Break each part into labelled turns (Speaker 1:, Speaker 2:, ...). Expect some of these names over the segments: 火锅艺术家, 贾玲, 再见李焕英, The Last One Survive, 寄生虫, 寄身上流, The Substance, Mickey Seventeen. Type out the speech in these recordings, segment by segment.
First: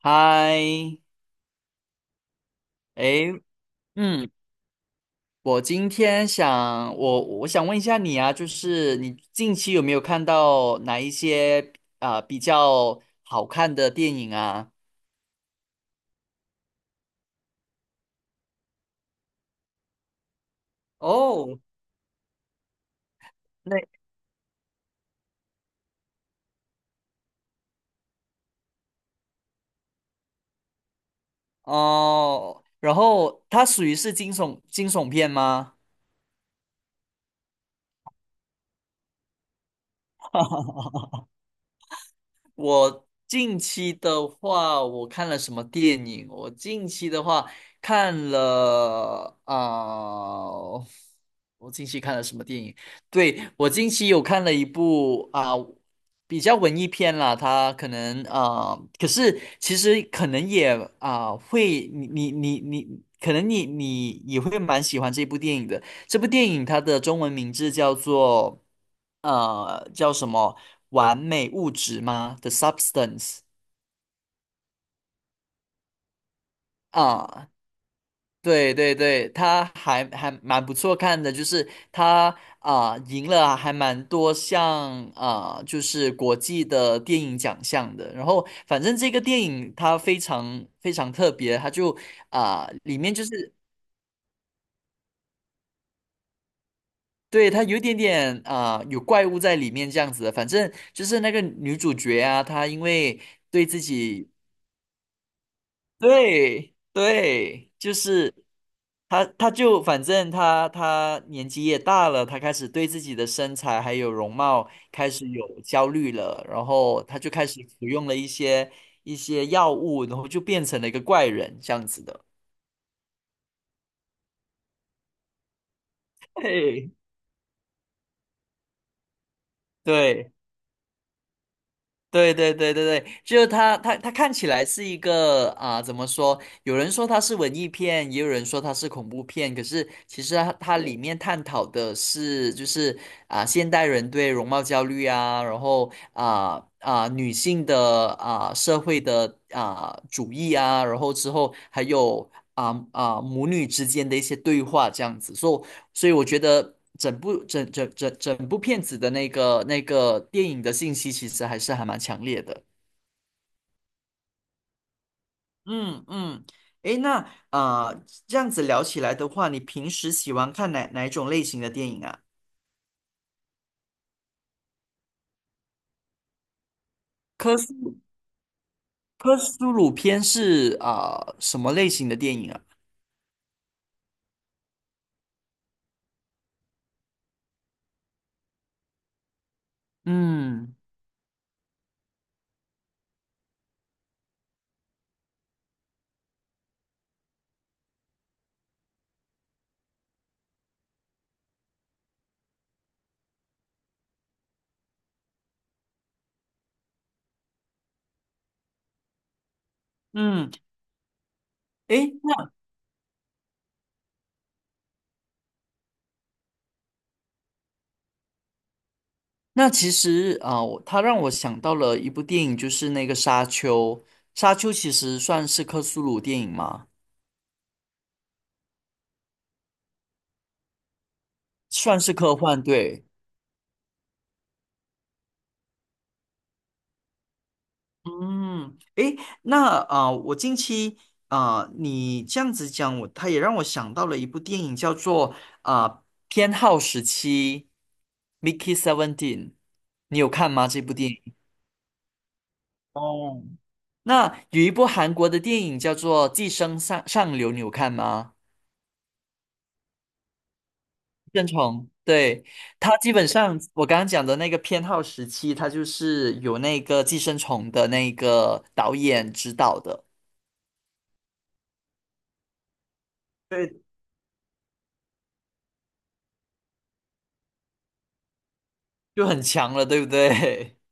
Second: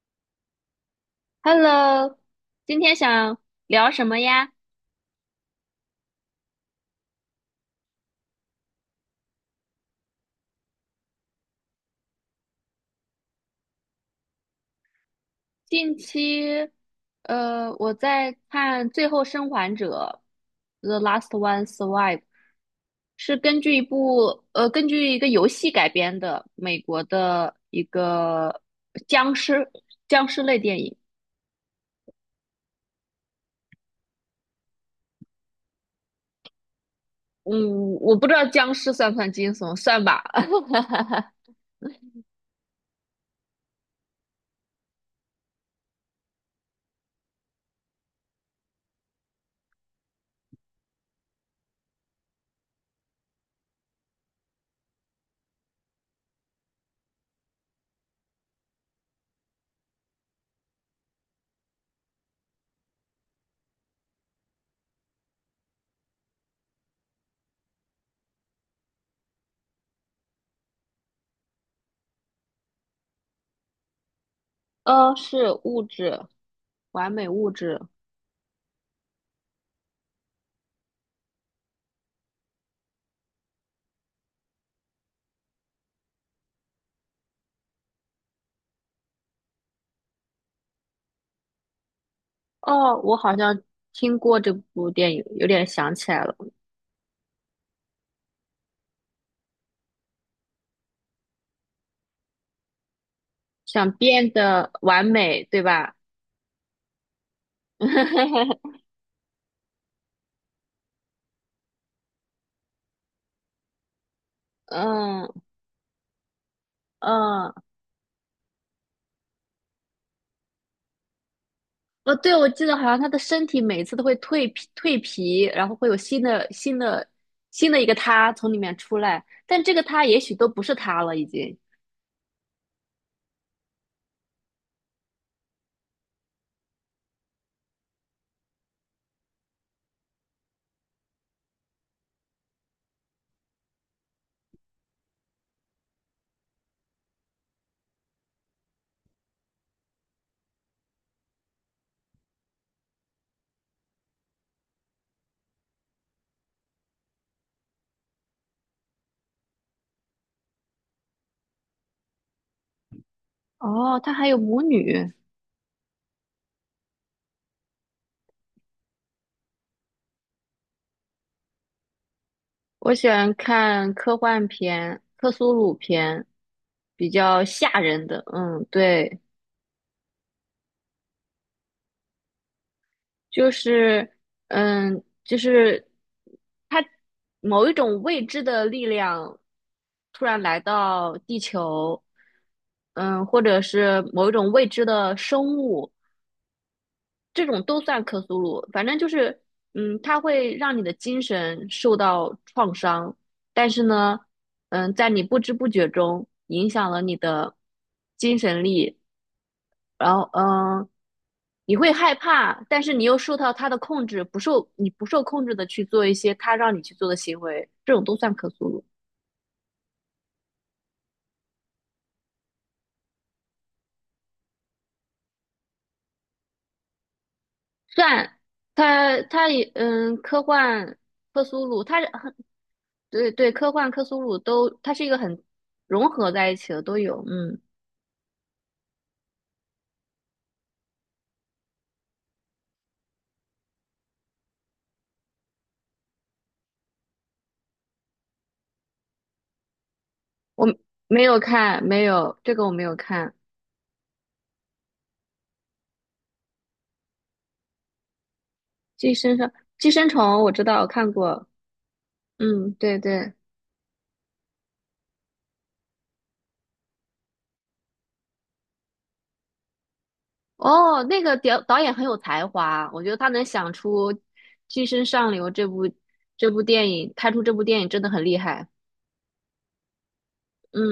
Speaker 1: 嗨，
Speaker 2: Hello，今天想
Speaker 1: 诶，
Speaker 2: 聊什么
Speaker 1: 嗯，
Speaker 2: 呀？
Speaker 1: 我今天想，我想问一下你啊，就是你近期有没有看到哪一些比较好看的电影啊？
Speaker 2: 近期，我在看《最后生还者》(The Last
Speaker 1: 哦
Speaker 2: One Survive)，是根据一部根据一个游戏改编的美国的一个僵尸类电影。
Speaker 1: 哦，然后它属于是惊悚片吗？
Speaker 2: 嗯，我不知道僵尸算不算惊悚，算吧。
Speaker 1: 我近期的话，我看了什么电影？我近期的话看了我近期看了什么电影？对，我近期有看了一部比较文艺片啦，它可能可是其实可能也会，你你你你，可能你也会蛮喜欢这部电影的。这部电影它的中文名字叫做叫什么？完美物质吗？The Substance。
Speaker 2: 呃，是物质，完美
Speaker 1: 啊，
Speaker 2: 物质。
Speaker 1: 对对对，它还蛮不错看的，就是它啊赢了还蛮多项啊，就是国际的电影奖项的。然后反正这个电影它非常非常特别，它就啊
Speaker 2: 哦，
Speaker 1: 里面
Speaker 2: 我
Speaker 1: 就
Speaker 2: 好
Speaker 1: 是。
Speaker 2: 像听过这部电影，有点想起来了。
Speaker 1: 对，它有一点点有怪物在里面这样子的。反正就是那个女主角啊，她因为对自
Speaker 2: 想变
Speaker 1: 己
Speaker 2: 得完美，对吧？
Speaker 1: 对对，就是 他，他就反正他年纪也大了，他开始对自己的身材还有容貌开
Speaker 2: 嗯
Speaker 1: 始有焦虑了，然后他就开
Speaker 2: 嗯，
Speaker 1: 始服用了一些药物，然后就变成了一个怪人这样子
Speaker 2: 哦，
Speaker 1: 的。
Speaker 2: 对，我记得好像他的身体每次都会蜕皮，然后会有新 的
Speaker 1: 对
Speaker 2: 新的一个他从里面出来，但这个他也
Speaker 1: 对。
Speaker 2: 许都不是他了，已经。
Speaker 1: 对对对对对，就是他看起来是一个怎么说？有人说它是文艺片，也有人说它是恐怖片。可是其实它里面探讨的是，就是现代人对容貌焦虑啊，然后女性的社会的主义啊，然后之后还有母女之间的一些对话这样子。所以我觉得整部整整整整部片子的那个电影的信息，其实还是还蛮强烈的。
Speaker 2: 哦，他还有母女。
Speaker 1: 嗯嗯，诶，那啊这样子聊起来的话，你平时喜欢看哪一种类型的电影啊？
Speaker 2: 我喜欢看科幻片、克苏鲁片，比较
Speaker 1: 科
Speaker 2: 吓
Speaker 1: 苏
Speaker 2: 人的。嗯，对，
Speaker 1: 科苏鲁片是什么类型的电影啊？
Speaker 2: 就是嗯，就是它某一种未知的力量突然来
Speaker 1: 嗯
Speaker 2: 到地球，嗯，或者是某一种未知的生物，这种都算克苏鲁。反正就是，嗯，它会让你的精神受到创伤，但是呢，嗯，在你不知不觉中影响了你的精神力。然后
Speaker 1: 嗯，
Speaker 2: 你会害
Speaker 1: 诶，
Speaker 2: 怕，但是你又受到他的控制，不受你不受控制的去做一些他让你去做的行为，这种都算克苏鲁，
Speaker 1: 那其实啊、他让我想到了一部电影，就是那个《沙丘》。《沙丘》其实算是科苏鲁电影吗？
Speaker 2: 算他他也科幻克苏鲁，
Speaker 1: 算
Speaker 2: 他是
Speaker 1: 是
Speaker 2: 很
Speaker 1: 科幻，对。
Speaker 2: 对对，科幻克苏鲁都，它是一个很融合在一起的，都有。嗯，
Speaker 1: 嗯，诶，那我近期你这样子讲，他也让我想到了一部电影，叫做偏好时期（ （Mickey Seventeen），你有看
Speaker 2: 我
Speaker 1: 吗？这部电影？
Speaker 2: 没有看，没有这个我没有看，
Speaker 1: 哦，那有一部韩国的电影叫做《寄生上流》，你有看吗？
Speaker 2: 《寄生上寄生虫》我知道我看
Speaker 1: 生
Speaker 2: 过，
Speaker 1: 虫，对，
Speaker 2: 嗯，
Speaker 1: 它
Speaker 2: 对
Speaker 1: 基本
Speaker 2: 对。
Speaker 1: 上我刚刚讲的那个偏好时期，它就是有那个《寄生虫》的那个导演指导的，
Speaker 2: 哦，那个导演很有才华，我觉得他能想
Speaker 1: 对，
Speaker 2: 出《寄身上流》这部电影，拍出这部电影真的很厉害。
Speaker 1: 就很强了，对不对？
Speaker 2: 嗯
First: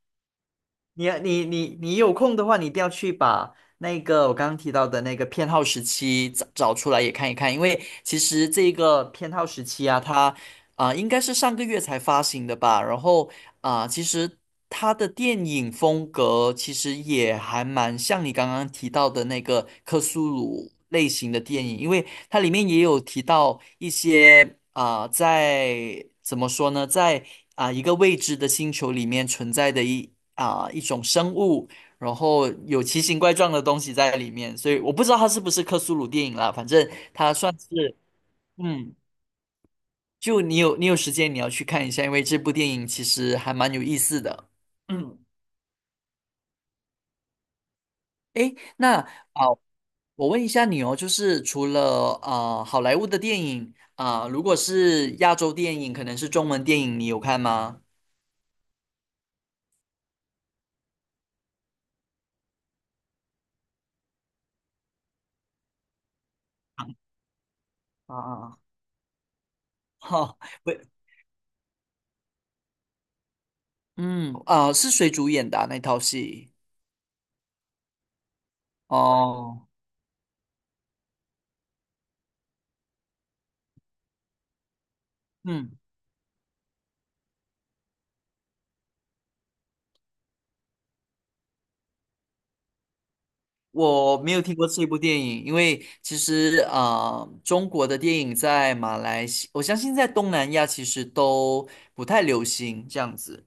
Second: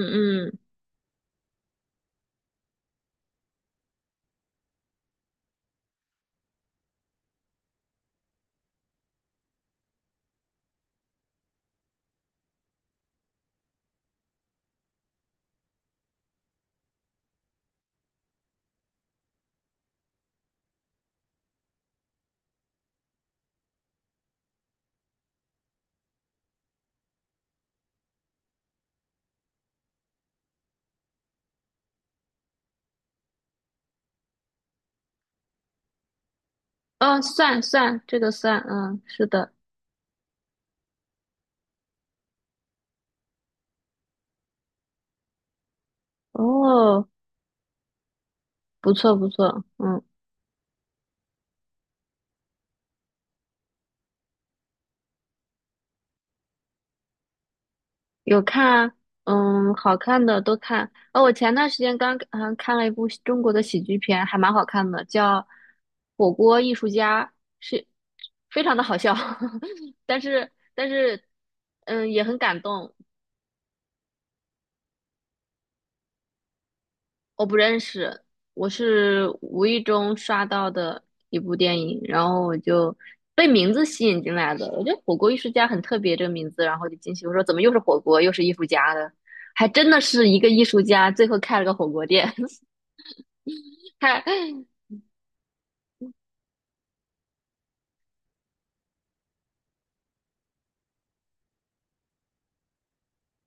Speaker 2: 嗯，
Speaker 1: 你有空的话，你一定要去把那个我刚刚提到的那个偏好时期找出来也看一看，因为其实这个偏好时期啊，它应该是上个月才发行的吧，然后其实它的电影风格其实也还蛮像你刚刚提到的那个克苏鲁类型的电影，因为它里面也有提到一些在怎么说呢，在一个未知的星球里面存在的一。一种生物，然后有奇形怪状的东西在里面，所以我不知道它是不是克苏鲁电影啦，反正
Speaker 2: 哦，
Speaker 1: 它算
Speaker 2: 算
Speaker 1: 是，
Speaker 2: 算，这个算，
Speaker 1: 嗯，
Speaker 2: 嗯，是的。
Speaker 1: 就你有时间你要去看一下，因为这部电影其实还蛮有意思的。嗯，
Speaker 2: 哦，
Speaker 1: 诶，
Speaker 2: 不
Speaker 1: 那
Speaker 2: 错不
Speaker 1: 啊、
Speaker 2: 错，嗯，
Speaker 1: 我问一下你哦，就是除了好莱坞的电影如果是亚洲电影，可能是中文电影，你有看吗？
Speaker 2: 有看，嗯，好看的都看。哦，我前段时间刚看了一部中国的喜剧片，还蛮好看的，叫《火锅艺术家》，是
Speaker 1: 啊啊，啊！
Speaker 2: 非常的好笑，但
Speaker 1: 哈、
Speaker 2: 是
Speaker 1: 不，
Speaker 2: 但是也很感动。
Speaker 1: 是谁主演的啊那套戏？
Speaker 2: 我不认识，我是
Speaker 1: 哦，
Speaker 2: 无意中刷到的一部电影，然后我就被名字吸引进来的。我觉得"火锅艺术家"
Speaker 1: 嗯。
Speaker 2: 很特别这个名字，然后就进去，我说怎么又是火锅，又是艺术家的？还真的是一个艺术家，最后开了个火锅店。
Speaker 1: 我
Speaker 2: 他，
Speaker 1: 没有听过这部电影，因为其实中国的电影在马来西我相信在东南亚其实都不太流行这样子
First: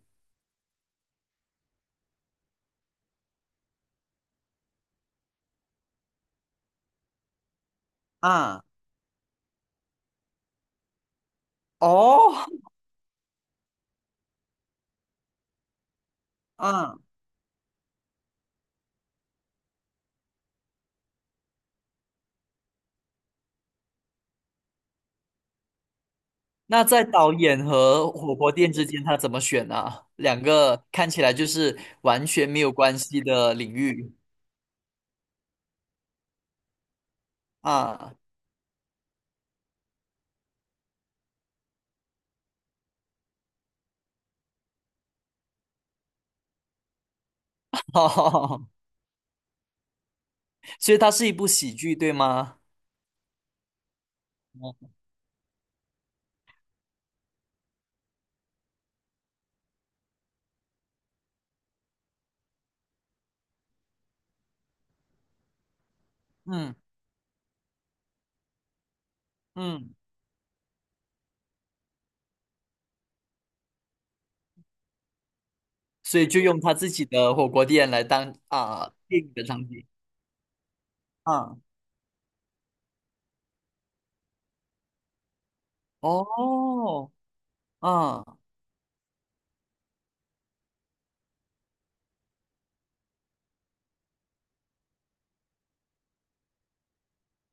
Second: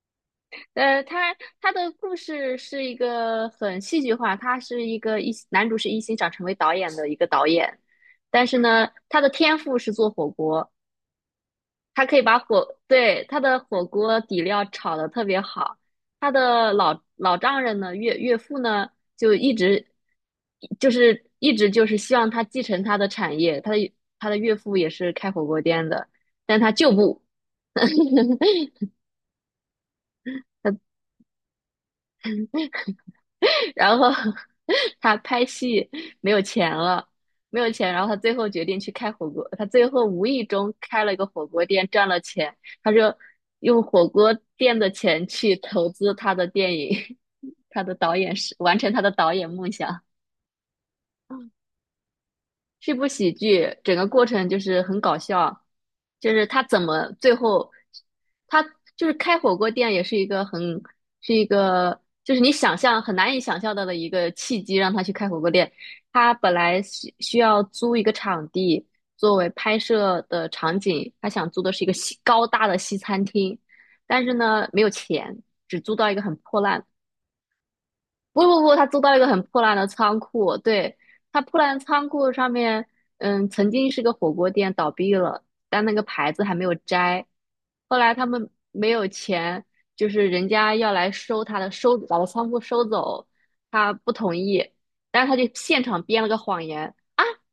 Speaker 2: 他他的故事是一个很戏剧化，他是一个一男主是一心想成为导演的一个导演，但是
Speaker 1: 啊。
Speaker 2: 呢，他的天赋是做火锅。他可以把
Speaker 1: 哦，
Speaker 2: 火，对，他的火锅底料炒得特别好。他的
Speaker 1: 啊，
Speaker 2: 老丈人呢，岳父呢，就一直就是一直就是希望他继承他的产业。他的岳父也是开火锅店的，但他
Speaker 1: 那
Speaker 2: 就
Speaker 1: 在
Speaker 2: 不，
Speaker 1: 导演和火锅店之间，他怎么选呢、两
Speaker 2: 他
Speaker 1: 个看起来就是完全没有关系的领
Speaker 2: 然后
Speaker 1: 域
Speaker 2: 他拍戏没有钱了，没有钱，然后
Speaker 1: 啊。
Speaker 2: 他最后决定去开火锅。他最后无意中开了一个火锅店，赚了钱。他就用火锅店的钱去投资他的电影，他的 导演是
Speaker 1: 哦，
Speaker 2: 完成他的导演梦想。
Speaker 1: 所以它是一部喜剧，对吗？
Speaker 2: 是部喜剧，整个过程就是
Speaker 1: 哦
Speaker 2: 很搞笑，就是他怎么最后，他就是开火锅店也是一个很，是一个就是你想象很难以想象到的一个契机，让他去开火锅店。他本
Speaker 1: 嗯
Speaker 2: 来需要租一个场地作为拍
Speaker 1: 嗯，
Speaker 2: 摄的场景，他想租的是一个西高大的西餐厅，但是呢没有钱，只租到一
Speaker 1: 所
Speaker 2: 个
Speaker 1: 以
Speaker 2: 很
Speaker 1: 就用
Speaker 2: 破
Speaker 1: 他
Speaker 2: 烂。
Speaker 1: 自己的火锅店来当
Speaker 2: 不不不，他租到一
Speaker 1: 电
Speaker 2: 个
Speaker 1: 影
Speaker 2: 很
Speaker 1: 的
Speaker 2: 破
Speaker 1: 场
Speaker 2: 烂
Speaker 1: 景
Speaker 2: 的仓库，对，他
Speaker 1: 啊。
Speaker 2: 破烂的仓库上面，嗯，曾经是个火锅店，倒闭了，但那个牌子还没有
Speaker 1: 哦，
Speaker 2: 摘。后来
Speaker 1: 嗯，
Speaker 2: 他 们没有钱，就是人家要来收他的，把他仓库收走，他不同意，但是他就现场编了个谎言，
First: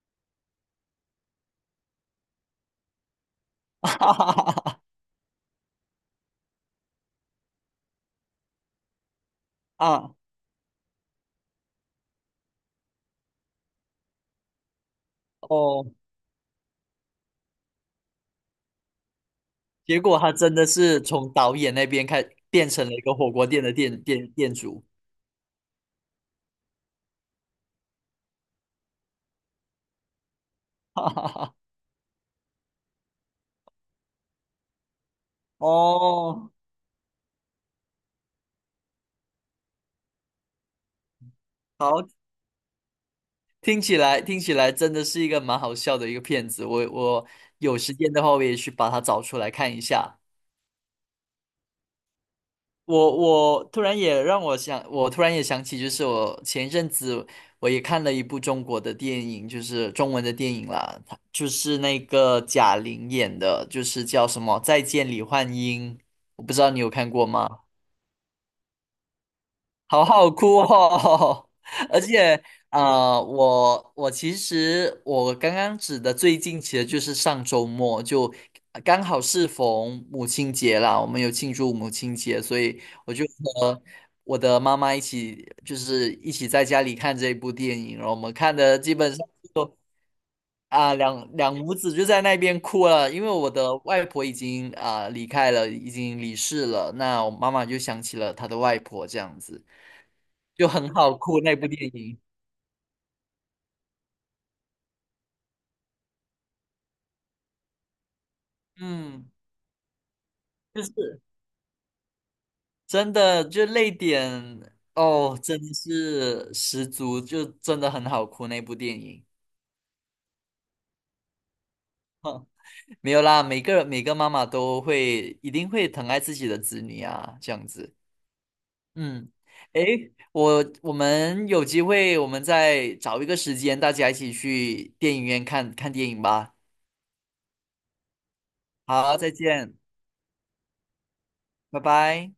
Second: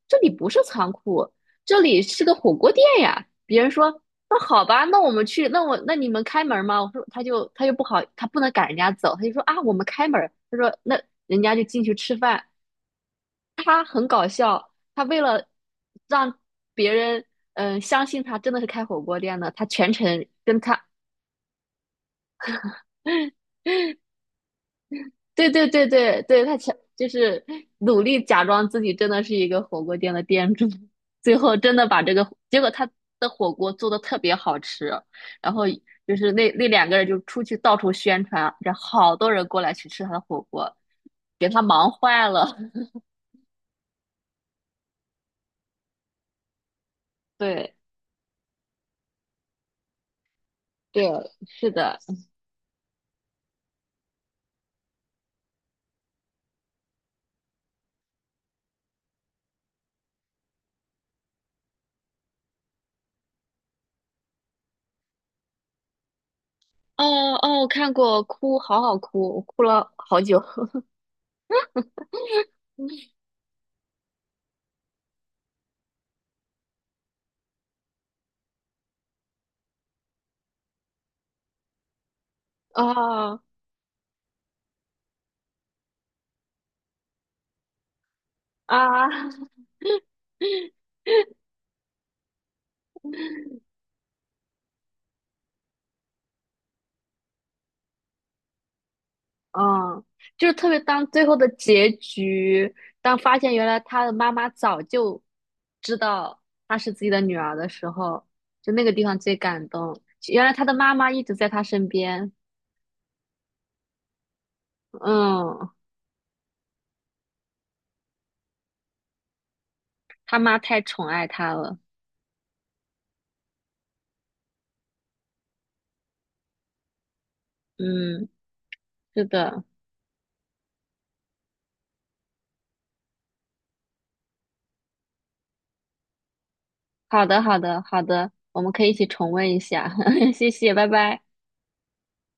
Speaker 2: 这里不是仓库，这里是个火锅店呀。"别人说：
Speaker 1: 哈哈
Speaker 2: “那
Speaker 1: 哈
Speaker 2: 好
Speaker 1: 哈
Speaker 2: 吧，那我们去，那你们开门吗？"我说："他就不好，他不能赶人家走，他就说啊，我们开
Speaker 1: 啊，
Speaker 2: 门。"他说："那人家就进去吃饭。"他为了
Speaker 1: 哦，
Speaker 2: 让别人相信他真的是开火锅店的，他全
Speaker 1: 结果
Speaker 2: 程
Speaker 1: 他真
Speaker 2: 跟
Speaker 1: 的
Speaker 2: 他
Speaker 1: 是从导演那边开变成了一个火锅店的店主。
Speaker 2: 对对对对对，他强就是努力假装自己真的是一个火锅店的店主，最后真的把这个结果他的火锅做的特别好吃，然后就是那
Speaker 1: 哦，
Speaker 2: 那两个人就出去到处宣传，然后好多人过来去吃他的火锅，给他忙
Speaker 1: 好，
Speaker 2: 坏了。
Speaker 1: 听起来真的是一个蛮好笑的一个片子。我
Speaker 2: 对
Speaker 1: 有时间的话，我也去把它找出来看一下。
Speaker 2: 对，是的，
Speaker 1: 我突然也让我想，我突然也想起，就是我前一阵子我也看了一部中国的电影，就是中文的电影啦，它就是那个贾玲演的，就是叫什么《再见李焕英》，我不知道你有看过
Speaker 2: 哦
Speaker 1: 吗？
Speaker 2: 哦，我看过，哭，好好哭，我哭 了
Speaker 1: 好
Speaker 2: 好
Speaker 1: 好
Speaker 2: 久。
Speaker 1: 哭哦！而且，我其实我刚刚指的最近其实就是上周末，就刚好适逢母亲节啦，我们有庆祝母亲节，所以我就
Speaker 2: 啊
Speaker 1: 和我的妈妈一起，就是一起在家里看这一部电影，然后我们看的基
Speaker 2: 啊！
Speaker 1: 本上。都。啊，两两母子就在那边哭了，因为我的外婆已经啊离开了，已经离世了。那我妈妈就想起了她的外婆，这样子
Speaker 2: 嗯，就是
Speaker 1: 就
Speaker 2: 特别
Speaker 1: 很
Speaker 2: 当
Speaker 1: 好
Speaker 2: 最后
Speaker 1: 哭
Speaker 2: 的
Speaker 1: 那部电
Speaker 2: 结
Speaker 1: 影。
Speaker 2: 局，当发现原来他的妈妈早就知道她是自己的女儿的时候，就那个地方
Speaker 1: 嗯，
Speaker 2: 最感动。原来他的
Speaker 1: 就
Speaker 2: 妈妈
Speaker 1: 是
Speaker 2: 一直在他身边，
Speaker 1: 真的就泪点哦，真
Speaker 2: 嗯，
Speaker 1: 的是十足，就真的很好哭那部电影。
Speaker 2: 他妈太宠爱他了，
Speaker 1: 没有啦，每个每个妈妈都会一定会疼爱自己的子女啊，这样子。
Speaker 2: 嗯，是
Speaker 1: 嗯，
Speaker 2: 的，
Speaker 1: 诶，我们有机会，我们再找一个时间，大家一起去电影院看看电影吧。
Speaker 2: 好的，好的，好的，我们可以一起
Speaker 1: 好，再
Speaker 2: 重温一
Speaker 1: 见，
Speaker 2: 下，谢谢，拜拜。
Speaker 1: 拜拜。